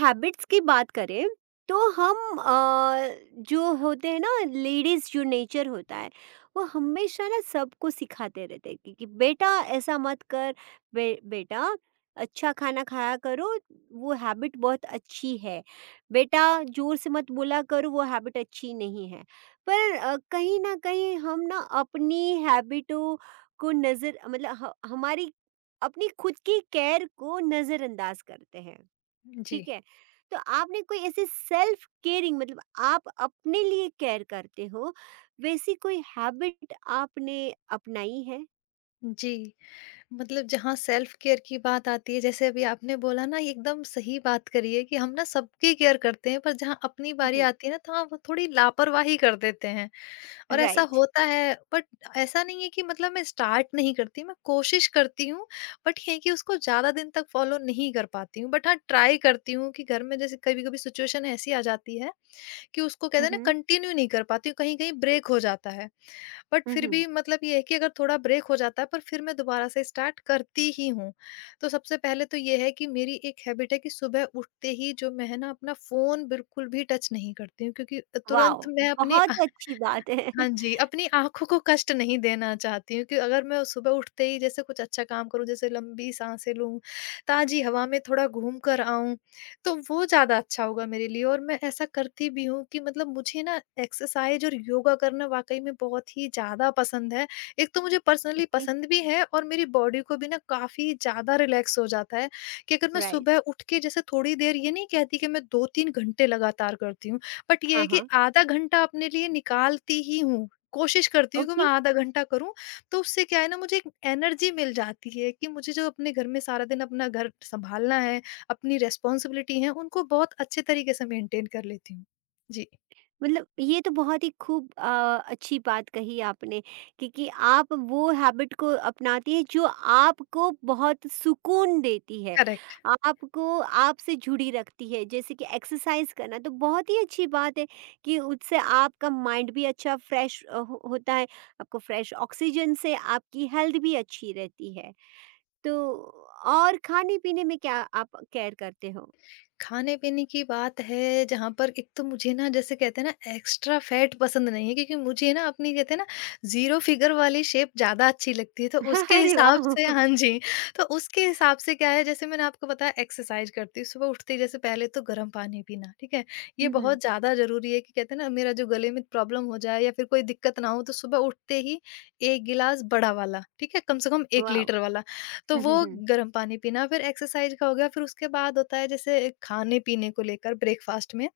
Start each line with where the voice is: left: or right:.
right: Habits की बात करें तो हम जो होते हैं ना, लेडीज़ जो नेचर होता है, वो हमेशा ना सबको सिखाते रहते हैं कि बेटा ऐसा मत कर, बेटा अच्छा खाना खाया करो, वो हैबिट बहुत अच्छी है। बेटा जोर से मत बोला करो, वो हैबिट अच्छी नहीं है। पर कहीं ना कहीं हम ना अपनी हैबिटों को नज़र मतलब हमारी अपनी खुद की केयर को नज़रअंदाज करते हैं।
left: जी,
right: ठीक है। तो आपने कोई ऐसे सेल्फ केयरिंग मतलब आप अपने लिए केयर करते हो, वैसी कोई हैबिट आपने अपनाई है?
left: जी। मतलब जहाँ सेल्फ केयर की बात आती है, जैसे अभी आपने बोला ना, ये एकदम सही बात करी है कि हम ना सबकी केयर करते हैं, पर जहाँ अपनी बारी
right: हम्म।
left: आती है ना, तो हम थोड़ी लापरवाही कर देते हैं और ऐसा
right: राइट।
left: होता है। बट ऐसा नहीं है कि मतलब मैं स्टार्ट नहीं करती, मैं कोशिश करती हूँ, बट ये है कि उसको ज़्यादा दिन तक फ़ॉलो नहीं कर पाती हूँ। बट हाँ, ट्राई करती हूँ कि घर में जैसे कभी-कभी सिचुएशन ऐसी आ जाती है कि उसको कहते हैं ना,
right: हम्म।
left: कंटिन्यू नहीं कर पाती हूँ, कहीं-कहीं ब्रेक हो जाता है। बट फिर
right: हम्म।
left: भी मतलब ये है कि अगर थोड़ा ब्रेक हो जाता है, पर फिर मैं दोबारा से स्टार्ट करती ही हूँ। तो सबसे पहले तो ये है कि मेरी एक हैबिट है कि सुबह उठते ही जो मैं है ना, अपना फ़ोन बिल्कुल भी टच नहीं करती हूँ, क्योंकि तुरंत
right: वाओ,
left: मैं अपने,
right: बहुत अच्छी बात है।
left: हाँ जी, अपनी आँखों को कष्ट नहीं देना चाहती हूँ कि अगर मैं सुबह उठते ही जैसे कुछ अच्छा काम करूँ, जैसे लंबी साँसें लूँ, ताज़ी हवा में थोड़ा घूम कर आऊँ, तो वो ज़्यादा अच्छा होगा मेरे लिए, और मैं ऐसा करती भी हूँ कि मतलब मुझे ना, एक्सरसाइज़ और योगा करना वाक़ई में बहुत ही ज़्यादा पसंद है। एक तो मुझे पर्सनली
right: ओके।
left: पसंद भी है और मेरी बॉडी को भी ना काफ़ी ज़्यादा रिलैक्स हो जाता है कि अगर मैं सुबह
right: राइट।
left: उठ के जैसे थोड़ी देर, ये नहीं कहती कि मैं 2-3 घंटे लगातार करती हूँ। बट ये
right: हाँ,
left: है कि
right: हाँ।
left: आधा घंटा अपने लिए निकालती ही हूँ। कोशिश करती हूँ कि मैं आधा घंटा करूँ, तो उससे क्या है ना, मुझे एक एनर्जी मिल जाती है कि मुझे जो अपने घर में सारा दिन अपना घर सँभालना है, अपनी रिस्पॉन्सिबिलिटी है, उनको बहुत अच्छे तरीके से मेंटेन कर लेती हूँ। जी,
right: मतलब ये तो बहुत ही खूब अच्छी बात कही आपने, क्योंकि आप वो हैबिट को अपनाती है जो आपको बहुत सुकून देती है,
left: करेक्ट।
right: आपको आपसे जुड़ी रखती है। जैसे कि एक्सरसाइज करना तो बहुत ही अच्छी बात है कि उससे आपका माइंड भी अच्छा फ्रेश होता है, आपको फ्रेश ऑक्सीजन से आपकी हेल्थ भी अच्छी रहती है तो। और खाने पीने में क्या आप केयर करते हो?
left: खाने-पीने की बात है, जहाँ पर एक तो मुझे ना, जैसे कहते हैं ना, एक्स्ट्रा फैट पसंद नहीं है, क्योंकि मुझे ना, अपनी कहते हैं ना, ज़ीरो फिगर वाली शेप ज़्यादा अच्छी लगती है, तो उसके
right: अरे
left: हिसाब
right: वाह।
left: से हाँ जी, तो उसके हिसाब से क्या है, जैसे मैंने आपको बताया, एक्सरसाइज करती हूँ। सुबह उठते ही जैसे पहले तो गर्म पानी पीना, ठीक है? ये
right: हम्म।
left: बहुत ज़्यादा ज़रूरी है कि कहते हैं ना, मेरा जो गले में प्रॉब्लम हो जाए या फिर कोई दिक्कत ना हो, तो सुबह उठते ही 1 गिलास बड़ा वाला, ठीक है? कम से कम 1
right: वाह।
left: लीटर वाला, तो वो
right: हम्म, हम्म,
left: गर्म पानी पीना, फिर एक्सरसाइज़ का हो गया, फिर उसके बाद होता है जैसे खाने-पीने को लेकर ब्रेकफ़ास्ट में।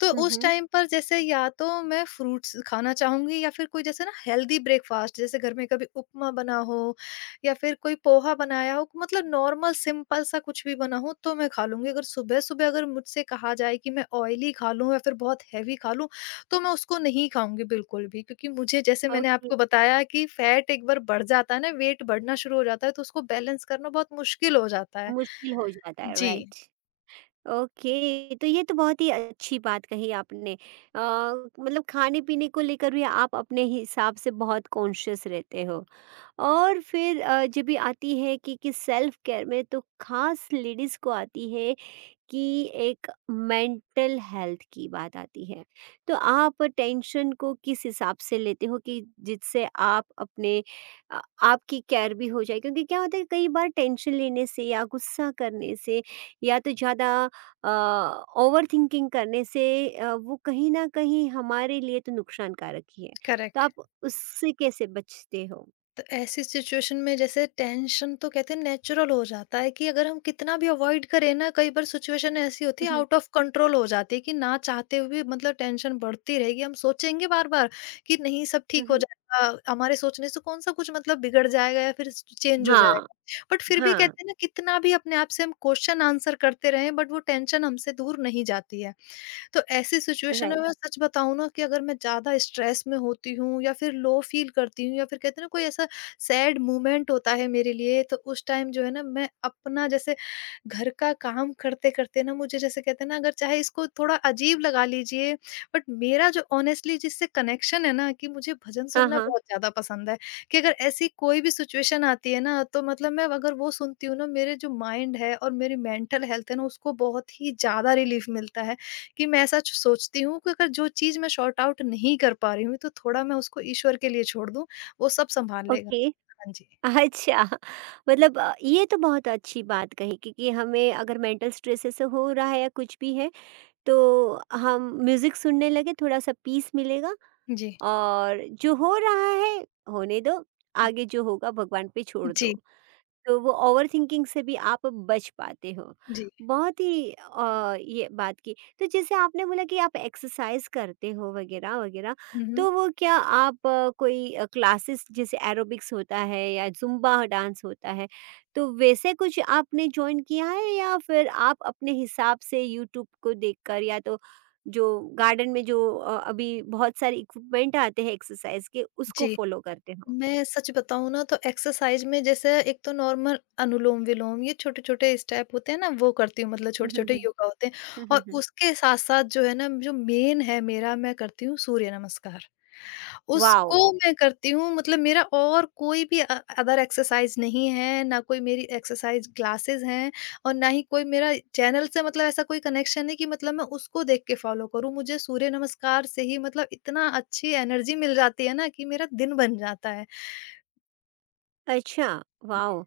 left: तो
right: हम्म,
left: उस
right: हम्म।
left: टाइम पर जैसे या तो मैं फ्रूट्स खाना चाहूँगी या फिर कोई जैसे ना, हेल्दी ब्रेकफ़ास्ट, जैसे घर में कभी उपमा बना हो या फिर कोई पोहा बनाया हो, मतलब नॉर्मल सिंपल सा कुछ भी बना हो तो मैं खा लूँगी। अगर सुबह-सुबह अगर मुझसे कहा जाए कि मैं ऑयली खा लूँ या फिर बहुत हेवी खा लूँ, तो मैं उसको नहीं खाऊँगी बिल्कुल भी, क्योंकि मुझे, जैसे मैंने
right: ओके।
left: आपको बताया, कि फैट एक बार बढ़ जाता है ना, वेट बढ़ना शुरू हो जाता है, तो उसको बैलेंस करना बहुत मुश्किल हो जाता है।
right: मुश्किल हो जाता है,
left: जी,
right: राइट। ओके, तो ये तो बहुत ही अच्छी बात कही आपने। मतलब खाने-पीने को लेकर भी आप अपने हिसाब से बहुत कॉन्शियस रहते हो। और फिर जब भी आती है कि सेल्फ केयर में तो खास लेडीज़ को आती है कि एक मेंटल हेल्थ की बात आती है, तो आप टेंशन को किस हिसाब से लेते हो कि जिससे आप अपने आ- आपकी केयर भी हो जाए, क्योंकि क्या होता है कई बार टेंशन लेने से या गुस्सा करने से या तो ज़्यादा ओवर थिंकिंग करने से वो कहीं ना कहीं हमारे लिए तो नुकसानकारक ही है। तो
left: करेक्ट।
right: आप उससे कैसे बचते हो?
left: तो ऐसी सिचुएशन में जैसे टेंशन तो कहते हैं नेचुरल हो जाता है कि अगर हम कितना भी अवॉइड करें ना, कई बार सिचुएशन ऐसी होती है,
right: हम्म,
left: आउट ऑफ कंट्रोल हो जाती है कि ना चाहते हुए भी मतलब टेंशन बढ़ती रहेगी, हम सोचेंगे बार बार कि नहीं, सब ठीक हो
right: हम्म।
left: जाएगा। हमारे सोचने से कौन सा कुछ मतलब बिगड़ जाएगा या फिर चेंज हो
right: हाँ,
left: जाएगा, बट फिर भी
right: हाँ।
left: कहते हैं ना, कितना भी अपने आप से हम क्वेश्चन आंसर करते रहें, बट वो टेंशन हमसे दूर नहीं जाती है। तो ऐसी सिचुएशन में,
right: राइट।
left: मैं सच बताऊँ ना, कि अगर मैं ज़्यादा स्ट्रेस में होती हूँ या फिर लो फील करती हूँ या फिर कहते हैं ना, कोई ऐसा सैड मोमेंट होता है मेरे लिए, तो उस टाइम जो है ना, मैं अपना जैसे घर का काम करते करते ना, मुझे जैसे कहते हैं ना, अगर चाहे इसको थोड़ा अजीब लगा लीजिए, बट मेरा जो ऑनेस्टली जिससे कनेक्शन है ना, कि मुझे भजन
right: हाँ,
left: सुनना
right: हाँ।
left: बहुत ज़्यादा पसंद है, कि अगर ऐसी कोई भी सिचुएशन आती है ना, तो मतलब मैं अगर वो सुनती हूँ ना, मेरे जो माइंड है और मेरी मेंटल हेल्थ है ना, उसको बहुत ही ज़्यादा रिलीफ मिलता है, कि मैं ऐसा सोचती हूँ कि अगर जो चीज मैं सॉर्ट आउट नहीं कर पा रही हूँ, तो थोड़ा मैं उसको ईश्वर के लिए छोड़ दूं, वो सब संभाल लेगा।
right: ओके।
left: हाँ जी।
right: अच्छा। मतलब ये तो बहुत अच्छी बात कही, क्योंकि हमें अगर मेंटल स्ट्रेस ऐसे हो रहा है या कुछ भी है तो हम म्यूजिक सुनने लगे, थोड़ा सा पीस मिलेगा।
left: जी।
right: और जो हो रहा है होने दो, आगे जो होगा भगवान पे छोड़
left: जी।
right: दो, तो वो ओवरथिंकिंग से भी आप बच पाते हो।
left: जी।
right: बहुत ही ये बात की। तो जैसे आपने बोला कि आप एक्सरसाइज़ करते हो वग़ैरह, वग़ैरह,
left: हम्म।
right: तो वो क्या आप कोई कोई क्लासेस, जैसे एरोबिक्स होता है या ज़ुम्बा डांस होता है, तो वैसे कुछ आपने जॉइन किया है, या फिर आप अपने हिसाब से यूट्यूब को देखकर, या तो जो गार्डन में जो अभी बहुत सारे इक्विपमेंट आते हैं एक्सरसाइज़ के, उसको
left: जी।
right: फ़ॉलो करते हो?
left: मैं सच बताऊँ ना, तो एक्सरसाइज में जैसे एक तो नॉर्मल अनुलोम-विलोम ये छोटे-छोटे स्टेप होते हैं ना, वो करती हूँ, मतलब
right: हुँ, हुँ,
left: छोटे-छोटे
right: हुँ।
left: योगा होते हैं।
right: हुँ, हुँ,
left: और
right: हुँ।
left: उसके साथ-साथ जो है ना, जो मेन है मेरा, मैं करती हूँ सूर्य नमस्कार।
right: वॉव!
left: उसको मैं करती हूँ, मतलब मेरा और कोई भी अदर एक्सरसाइज नहीं है, ना कोई मेरी एक्सरसाइज क्लासेस हैं और ना ही कोई मेरा चैनल से मतलब ऐसा कोई कनेक्शन है कि मतलब मैं उसको देख के फॉलो करूँ। मुझे सूर्य नमस्कार से ही मतलब इतना अच्छी एनर्जी मिल जाती है ना, कि मेरा दिन बन जाता है।
right: अच्छा। वाओ!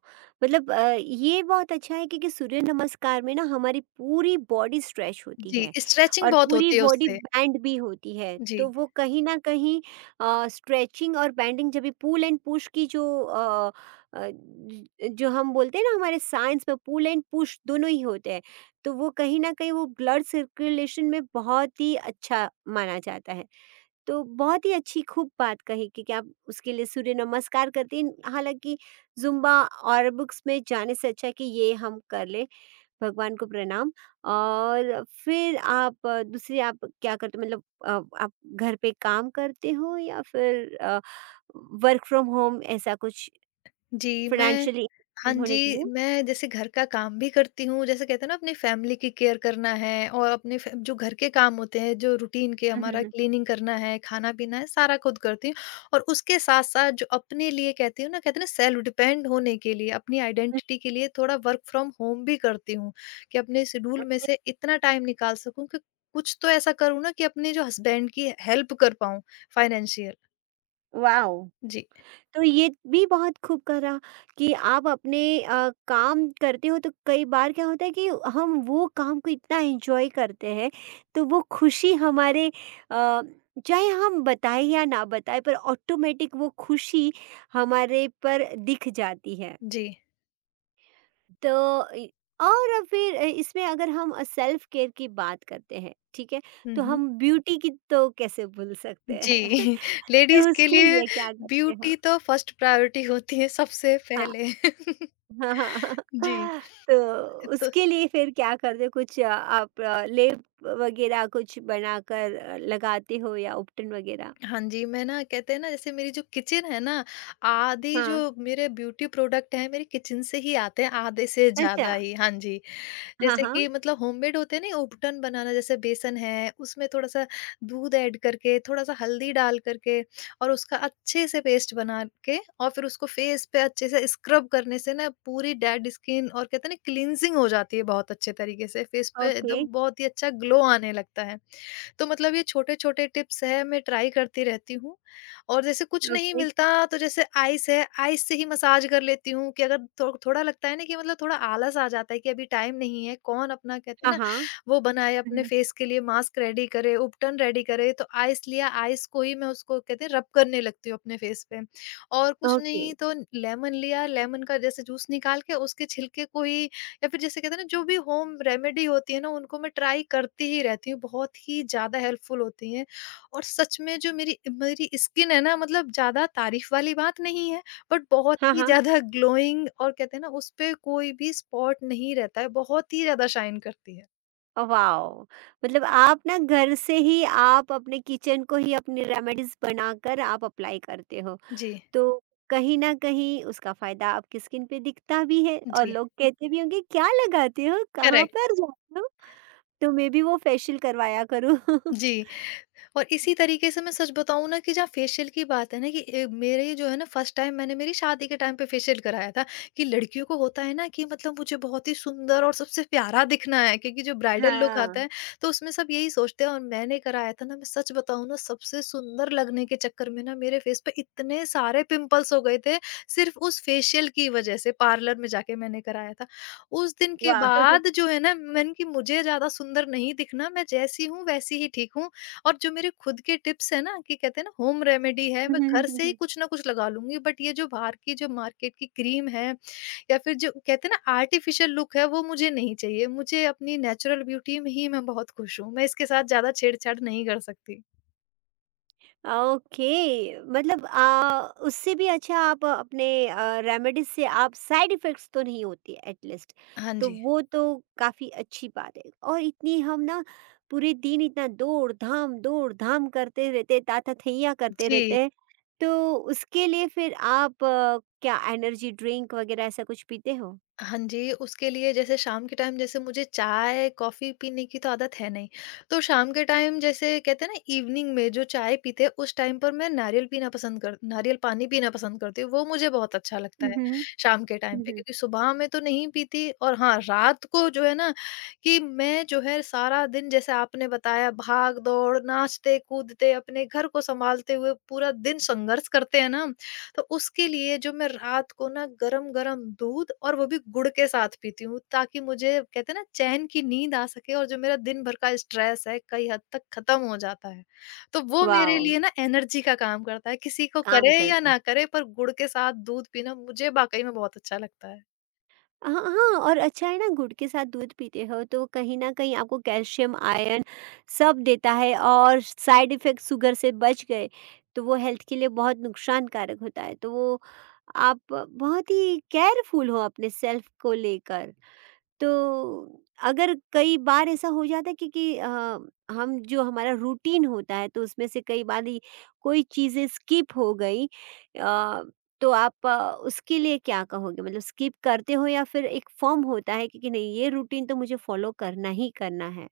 right: मतलब ये बहुत अच्छा है, क्योंकि सूर्य नमस्कार में ना हमारी पूरी बॉडी स्ट्रेच होती
left: जी,
right: है
left: स्ट्रेचिंग
right: और
left: बहुत
right: पूरी
left: होती है
right: बॉडी
left: उससे।
right: बैंड भी होती है। तो
left: जी,
right: वो कहीं न कहीं स्ट्रेचिंग और बैंडिंग, जब भी पुल एंड पुश की जो अ अ, ज जो हम बोलते हैं ना हमारे साइंस में, पुल एंड पुश दोनों ही होते हैं। तो वो कहीं न कहीं वो ब्लड सर्कुलेशन में बहुत ही अच्छा माना जाता है। तो बहुत ही अच्छी खूब बात कही कि आप उसके लिए सूर्य नमस्कार करती हैं। हालाँकि ज़ुम्बा और बुक्स में जाने से अच्छा है कि ये हम कर लें, भगवान को प्रणाम। और फिर आप दूसरी आप क्या करते हो? मतलब आप घर पे काम करते हो या फिर वर्क फ्रॉम होम ऐसा कुछ
left: जी, मैं,
right: फ़ाइनेंशियली
left: हाँ
right: होने के
left: जी,
right: लिए?
left: मैं जैसे घर का काम भी करती हूँ, जैसे कहते हैं ना, अपनी फैमिली की केयर करना है और अपने फ जो घर के काम होते हैं, जो रूटीन के
right: हुँ, हुँ,
left: हमारा
right: हुँ।
left: क्लीनिंग करना है, खाना-पीना है, सारा खुद करती हूँ। और उसके साथ-साथ जो अपने लिए कहती हूँ ना, कहते हैं ना, सेल्फ डिपेंड होने के लिए, अपनी
right: हुँ।
left: आइडेंटिटी के लिए थोड़ा वर्क फ्रॉम होम भी करती हूँ, कि अपने शेड्यूल में
right: ओके।
left: से इतना टाइम निकाल सकूँ, कि कुछ तो ऐसा करूँ ना, कि अपने जो हस्बैंड की हेल्प कर पाऊँ, फाइनेंशियल।
right: वॉव!
left: जी।
right: तो ये भी बहुत खूब करा कि आप अपने काम करते हो तो कई बार क्या होता है कि हम वो काम को इतना एंजॉय करते हैं, तो वो खुशी हमारे चाहे हम बताएं या ना बताएं, पर ऑटोमेटिक वो खुशी हमारे पर दिख जाती है।
left: जी।
right: तो इ- और अब फिर इसमें अगर हम सेल्फ केयर की बात करते हैं, ठीक है,
left: हुँ,
right: तो
left: हुँ।
right: हम ब्यूटी की तो कैसे भूल सकते
left: जी,
right: हैं।
left: लेडीज़
right: तो
left: के
right: उसके
left: लिए
right: लिए क्या करते हो?
left: ब्यूटी तो फर्स्ट प्रायोरिटी होती है सबसे पहले।
right: हाँ, हाँ।
left: जी,
right: तो
left: तो
right: उसके लिए फिर क्या करते हो? कुछ आप लेप वगैरह कुछ बनाकर लगाते हो या उपटन वगैरह?
left: हाँ जी, मैं ना, कहते हैं ना, जैसे मेरी जो किचन है ना, आधी जो
right: हाँ,
left: मेरे ब्यूटी प्रोडक्ट हैं, मेरी किचन से ही आते हैं, आधे से
right: अच्छा।
left: ज़्यादा ही। हाँ जी,
right: हाँ,
left: जैसे
right: हाँ।
left: कि मतलब होममेड होते हैं ना, उबटन बनाना जैसे बेसन है, उसमें थोड़ा सा दूध ऐड करके, थोड़ा सा हल्दी डाल करके और उसका अच्छे से पेस्ट बना के और फिर उसको फेस पे अच्छे से स्क्रब करने से ना, पूरी डेड स्किन और कहते हैं ना, क्लींजिंग हो जाती है बहुत अच्छे तरीके से, फेस पे
right: ओके,
left: एकदम बहुत ही अच्छा ग्लो आने लगता है। तो मतलब ये छोटे-छोटे टिप्स हैं, मैं ट्राई करती रहती हूँ, और जैसे कुछ नहीं
right: ओके।
left: मिलता तो जैसे आइस है, आइस से ही मसाज कर लेती हूँ, कि अगर थो थोड़ा लगता है ना, कि मतलब थोड़ा आलस आ जाता है कि अभी टाइम नहीं है, कौन अपना, कहते हैं
right: हाँ,
left: ना,
right: हाँ।
left: वो बनाए अपने
right: हुँ।
left: फेस के लिए मास्क रेडी करे, उपटन रेडी करे, तो आइस लिया, आइस को ही मैं, उसको कहते हैं, रब करने लगती हूँ अपने फेस पे। और कुछ
right: ओके।
left: नहीं तो लेमन लिया, लेमन का जैसे जूस निकाल के उसके छिलके को ही, या फिर जैसे कहते हैं ना, जो भी होम रेमेडी होती है ना, उनको मैं ट्राई करती ही रहती हूँ, बहुत ही ज़्यादा हेल्पफुल होती हैं। और सच में जो मेरी मेरी स्किन है ना, मतलब ज़्यादा तारीफ वाली बात नहीं है, बट
right: हाँ,
left: बहुत ही
right: हाँ।
left: ज़्यादा ग्लोइंग, और कहते हैं ना, उस पे कोई भी स्पॉट नहीं रहता है, बहुत ही ज़्यादा शाइन करती है।
right: वाओ! मतलब आप ना घर से ही आप अपने किचन को ही अपनी रेमेडीज़ बनाकर आप अप्लाई करते हो।
left: जी,
right: तो कहीं न कहीं उसका फ़ायदा आपकी स्किन पे दिखता भी है, और
left: जी।
right: लोग कहते भी होंगे, "क्या लगाते हो? कहाँ
left: करेक्ट।
right: पर जाते हो?" तो मैं भी वो फेशियल करवाया करूँ।
left: जी। और इसी तरीके से मैं सच बताऊँ ना, कि जहाँ फेशियल की बात है ना, कि मेरे जो है ना, फर्स्ट टाइम मैंने मेरी शादी के टाइम पे फेशियल कराया था, कि लड़कियों को होता है ना, कि मतलब मुझे बहुत ही सुंदर और सबसे प्यारा दिखना है, क्योंकि जो ब्राइडल लुक आता
right: हाँ,
left: है, तो उसमें सब यही सोचते हैं, और मैंने कराया था ना, मैं सच बताऊँ ना, सबसे सुंदर लगने के चक्कर में ना, मेरे फेस पे इतने सारे पिंपल्स हो गए थे, सिर्फ उस फेशियल की वजह से, पार्लर में जाके मैंने कराया था। उस दिन के
right: वाह!
left: बाद जो है ना, मैंने, कि मुझे ज्यादा सुंदर नहीं दिखना, मैं जैसी हूँ वैसी ही ठीक हूँ, और जो मेरे खुद के टिप्स हैं ना, कि कहते हैं ना, होम रेमेडी है, मैं घर से ही कुछ ना कुछ लगा लूंगी, बट ये जो बाहर की, जो मार्केट की क्रीम है या फिर जो कहते हैं ना, आर्टिफिशियल लुक है, वो मुझे नहीं चाहिए, मुझे अपनी नेचुरल ब्यूटी में ही मैं बहुत खुश हूँ, मैं इसके साथ ज्यादा छेड़छाड़ नहीं कर सकती।
right: ओके, मतलब उससे भी अच्छा आप अपने रेमेडीज से आप, साइड इफेक्ट्स तो नहीं होती एटलीस्ट,
left: हाँ
right: तो
left: जी।
right: वो तो काफी अच्छी बात है। और इतनी हम ना पूरे दिन इतना दौड़ धाम करते रहते, ताता थैया करते रहते
left: जी।
right: हैं, तो उसके लिए फिर आप क्या एनर्जी ड्रिंक वगैरह ऐसा कुछ पीते हो?
left: हाँ जी, उसके लिए जैसे शाम के टाइम जैसे मुझे चाय, कॉफ़ी पीने की तो आदत है नहीं। तो शाम के टाइम जैसे कहते हैं ना, इवनिंग में जो चाय पीते हैं, उस टाइम पर मैं नारियल पानी पीना पसंद करती हूँ, वो मुझे बहुत अच्छा लगता है
right: हम्म।
left: शाम के टाइम पे,
right: हम्म।
left: क्योंकि सुबह में तो नहीं पीती, और हाँ, रात को जो है ना कि मैं जो है सारा दिन, जैसे आपने बताया, भाग-दौड़, नाचते-कूदते अपने घर को सँभालते हुए पूरा दिन संघर्ष करते हैं ना हम, तो उसके लिए जो मैं रात को ना गरम-गरम दूध और वो भी गुड़ के साथ पीती हूँ, ताकि मुझे कहते हैं ना चैन की नींद आ सके, और जो मेरा दिन भर का स्ट्रेस है कई हद तक खत्म हो जाता है। तो वो मेरे
right: वाह।
left: लिए ना एनर्जी का काम करता है, किसी को
right: काम
left: करे या
right: करता है।
left: ना करे, पर गुड़ के साथ दूध पीना मुझे वाक़ई में बहुत अच्छा लगता है।
right: हाँ, हाँ। और अच्छा है ना, गुड़ के साथ दूध पीते हो तो कहीं न कहीं आपको कैल्शियम, आयरन सब देता है, और साइड इफ़ेक्ट शुगर से बच गए, तो वो हेल्थ के लिए बहुत नुकसानकारक होता है। तो वो आप बहुत ही केयरफुल हो अपने सेल्फ को लेकर। तो अगर कई बार ऐसा हो जाता है कि हम जो हमारा रूटीन होता है तो उसमें से कई बार ये कोई चीज़ें स्किप हो गई, तो आप उसके लिए क्या कहोगे? मतलब स्किप करते हो या फिर एक फ़र्म होता है कि नहीं, ये रूटीन तो मुझे फ़ॉलो करना ही करना है?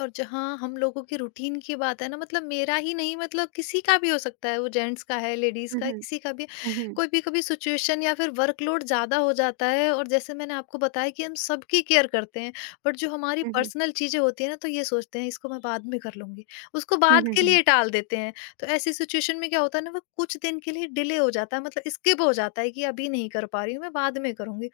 left: और जहाँ हम लोगों की रूटीन की बात है ना, मतलब मेरा ही नहीं, मतलब किसी का भी हो सकता है, वो जेंट्स का है, लेडीज
right: हुँ,
left: का है,
right: हुँ।
left: किसी का भी है।
right: हुँ, हुँ।
left: कोई भी कभी सिचुएशन या फिर वर्कलोड ज्यादा हो जाता है, और जैसे मैंने आपको बताया कि हम सबकी केयर करते हैं, बट जो हमारी
right: हुँ, हुँ।
left: पर्सनल चीजें होती है ना, तो ये सोचते हैं इसको मैं बाद में कर लूंगी, उसको
right: हुँ,
left: बाद
right: हुँ,
left: के
right: हुँ।
left: लिए टाल देते हैं। तो ऐसी सिचुएशन में क्या होता है ना, वो कुछ दिन के लिए डिले हो जाता है, मतलब स्किप हो जाता है कि अभी नहीं कर पा रही हूँ, मैं बाद में करूंगी।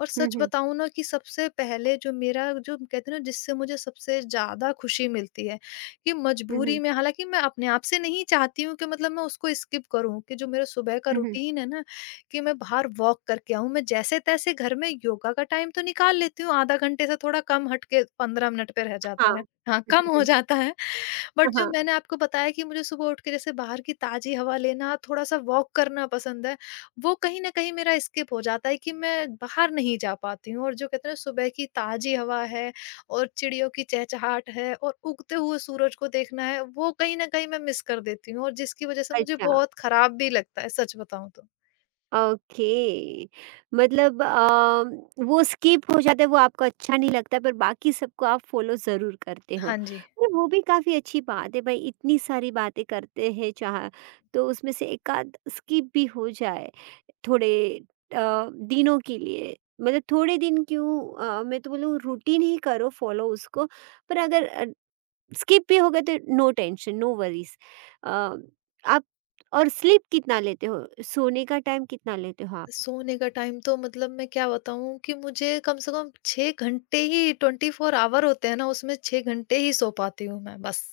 left: और
right: हुँ,
left: सच
right: हुँ।
left: बताऊँ ना कि सबसे पहले जो मेरा, जो कहते हैं ना, जिससे मुझे सबसे ज़्यादा खुशी मिलती है कि
right: हुँ,
left: मजबूरी
right: हुँ।
left: में, हालाँकि मैं अपने आप से नहीं चाहती हूँ कि मतलब मैं उसको स्किप करूँ, कि जो मेरा सुबह का
right: हुँ, हुँ।
left: रूटीन है ना, कि मैं बाहर वॉक करके आऊँ। मैं जैसे-तैसे घर में योगा का टाइम तो निकाल लेती हूँ, आधा घंटे से थोड़ा कम हट के 15 मिनट पे रह
right: हाँ।
left: जाता है।
right: हुँ,
left: हाँ, कम
right: हुँ,
left: हो
right: हुँ।
left: जाता है। बट
right: हाँ,
left: जो
right: हाँ।
left: मैंने आपको बताया कि मुझे सुबह उठ के जैसे बाहर की ताज़ी हवा लेना, थोड़ा-सा वॉक करना पसंद है, वो कहीं न कहीं मेरा स्किप हो जाता है कि मैं बाहर नहीं जा पाती हूँ, और जो कहते हैं ना, सुबह की ताज़ी हवा है और चिड़ियों की चहचहाट है और उगते हुए सूरज को देखना है, वो कहीं न कहीं मैं मिस कर देती हूँ, और जिसकी वज़ह से मुझे
right: अच्छा।
left: बहुत खराब भी लगता है, सच बताऊँ तो।
right: ओके, मतलब वो स्किप हो जाता है, वो आपको अच्छा नहीं लगता, पर बाकी सबको आप फॉलो ज़रूर करते हो।
left: हाँ जी।
right: पर वो भी काफ़ी अच्छी बात है, भाई इतनी सारी बातें करते हैं चाह, तो उसमें से एकाध स्किप भी हो जाए थोड़े दिनों के लिए, मतलब थोड़े दिन क्यों, मैं तो बोलूँ रूटीन ही करो, फॉलो उसको। पर अगर स्किप भी हो गए तो नो टेंशन नो वरीज आप, और स्लीप कितना लेते हो, सोने का टाइम कितना लेते हो आप?
left: सोने का टाइम तो, मतलब मैं क्या बताऊँ, कि मुझे कम से कम 6 घंटे ही, 24 आवर होते हैं ना, उसमें 6 घंटे ही सो पाती हूँ मैं, बस।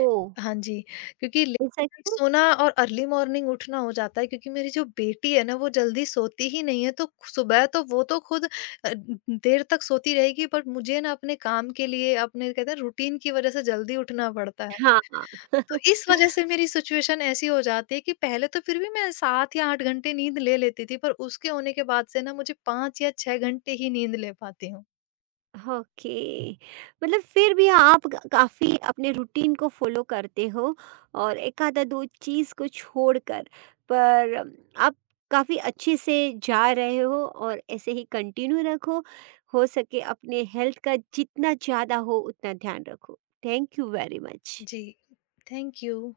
right: ओ,
left: हाँ जी, क्योंकि लेट
right: ऐसा
left: नाइट
right: क्यों?
left: सोना और अर्ली मॉर्निंग उठना हो जाता है, क्योंकि मेरी जो बेटी है ना, वो जल्दी सोती ही नहीं है, तो सुबह तो वो तो खुद अ, देर तक सोती रहेगी, बट मुझे ना अपने काम के लिए, अपने कहते हैं रूटीन की वज़ह से जल्दी उठना पड़ता है।
right: हाँ।
left: तो इस वज़ह से मेरी सिचुएशन ऐसी हो जाती है कि पहले तो फिर भी मैं 7 या 8 घंटे नींद ले लेती थी, पर उसके होने के बाद से ना मुझे 5 या 6 घंटे ही नींद ले पाती हूँ।
right: ओके, मतलब फिर भी आप काफी अपने रूटीन को फॉलो करते हो, और एक आधा दो चीज को छोड़कर, पर आप काफी अच्छे से जा रहे हो, और ऐसे ही कंटिन्यू रखो, हो सके अपने हेल्थ का जितना ज्यादा हो उतना ध्यान रखो। Thank you very much.
left: जी, थैंक यू।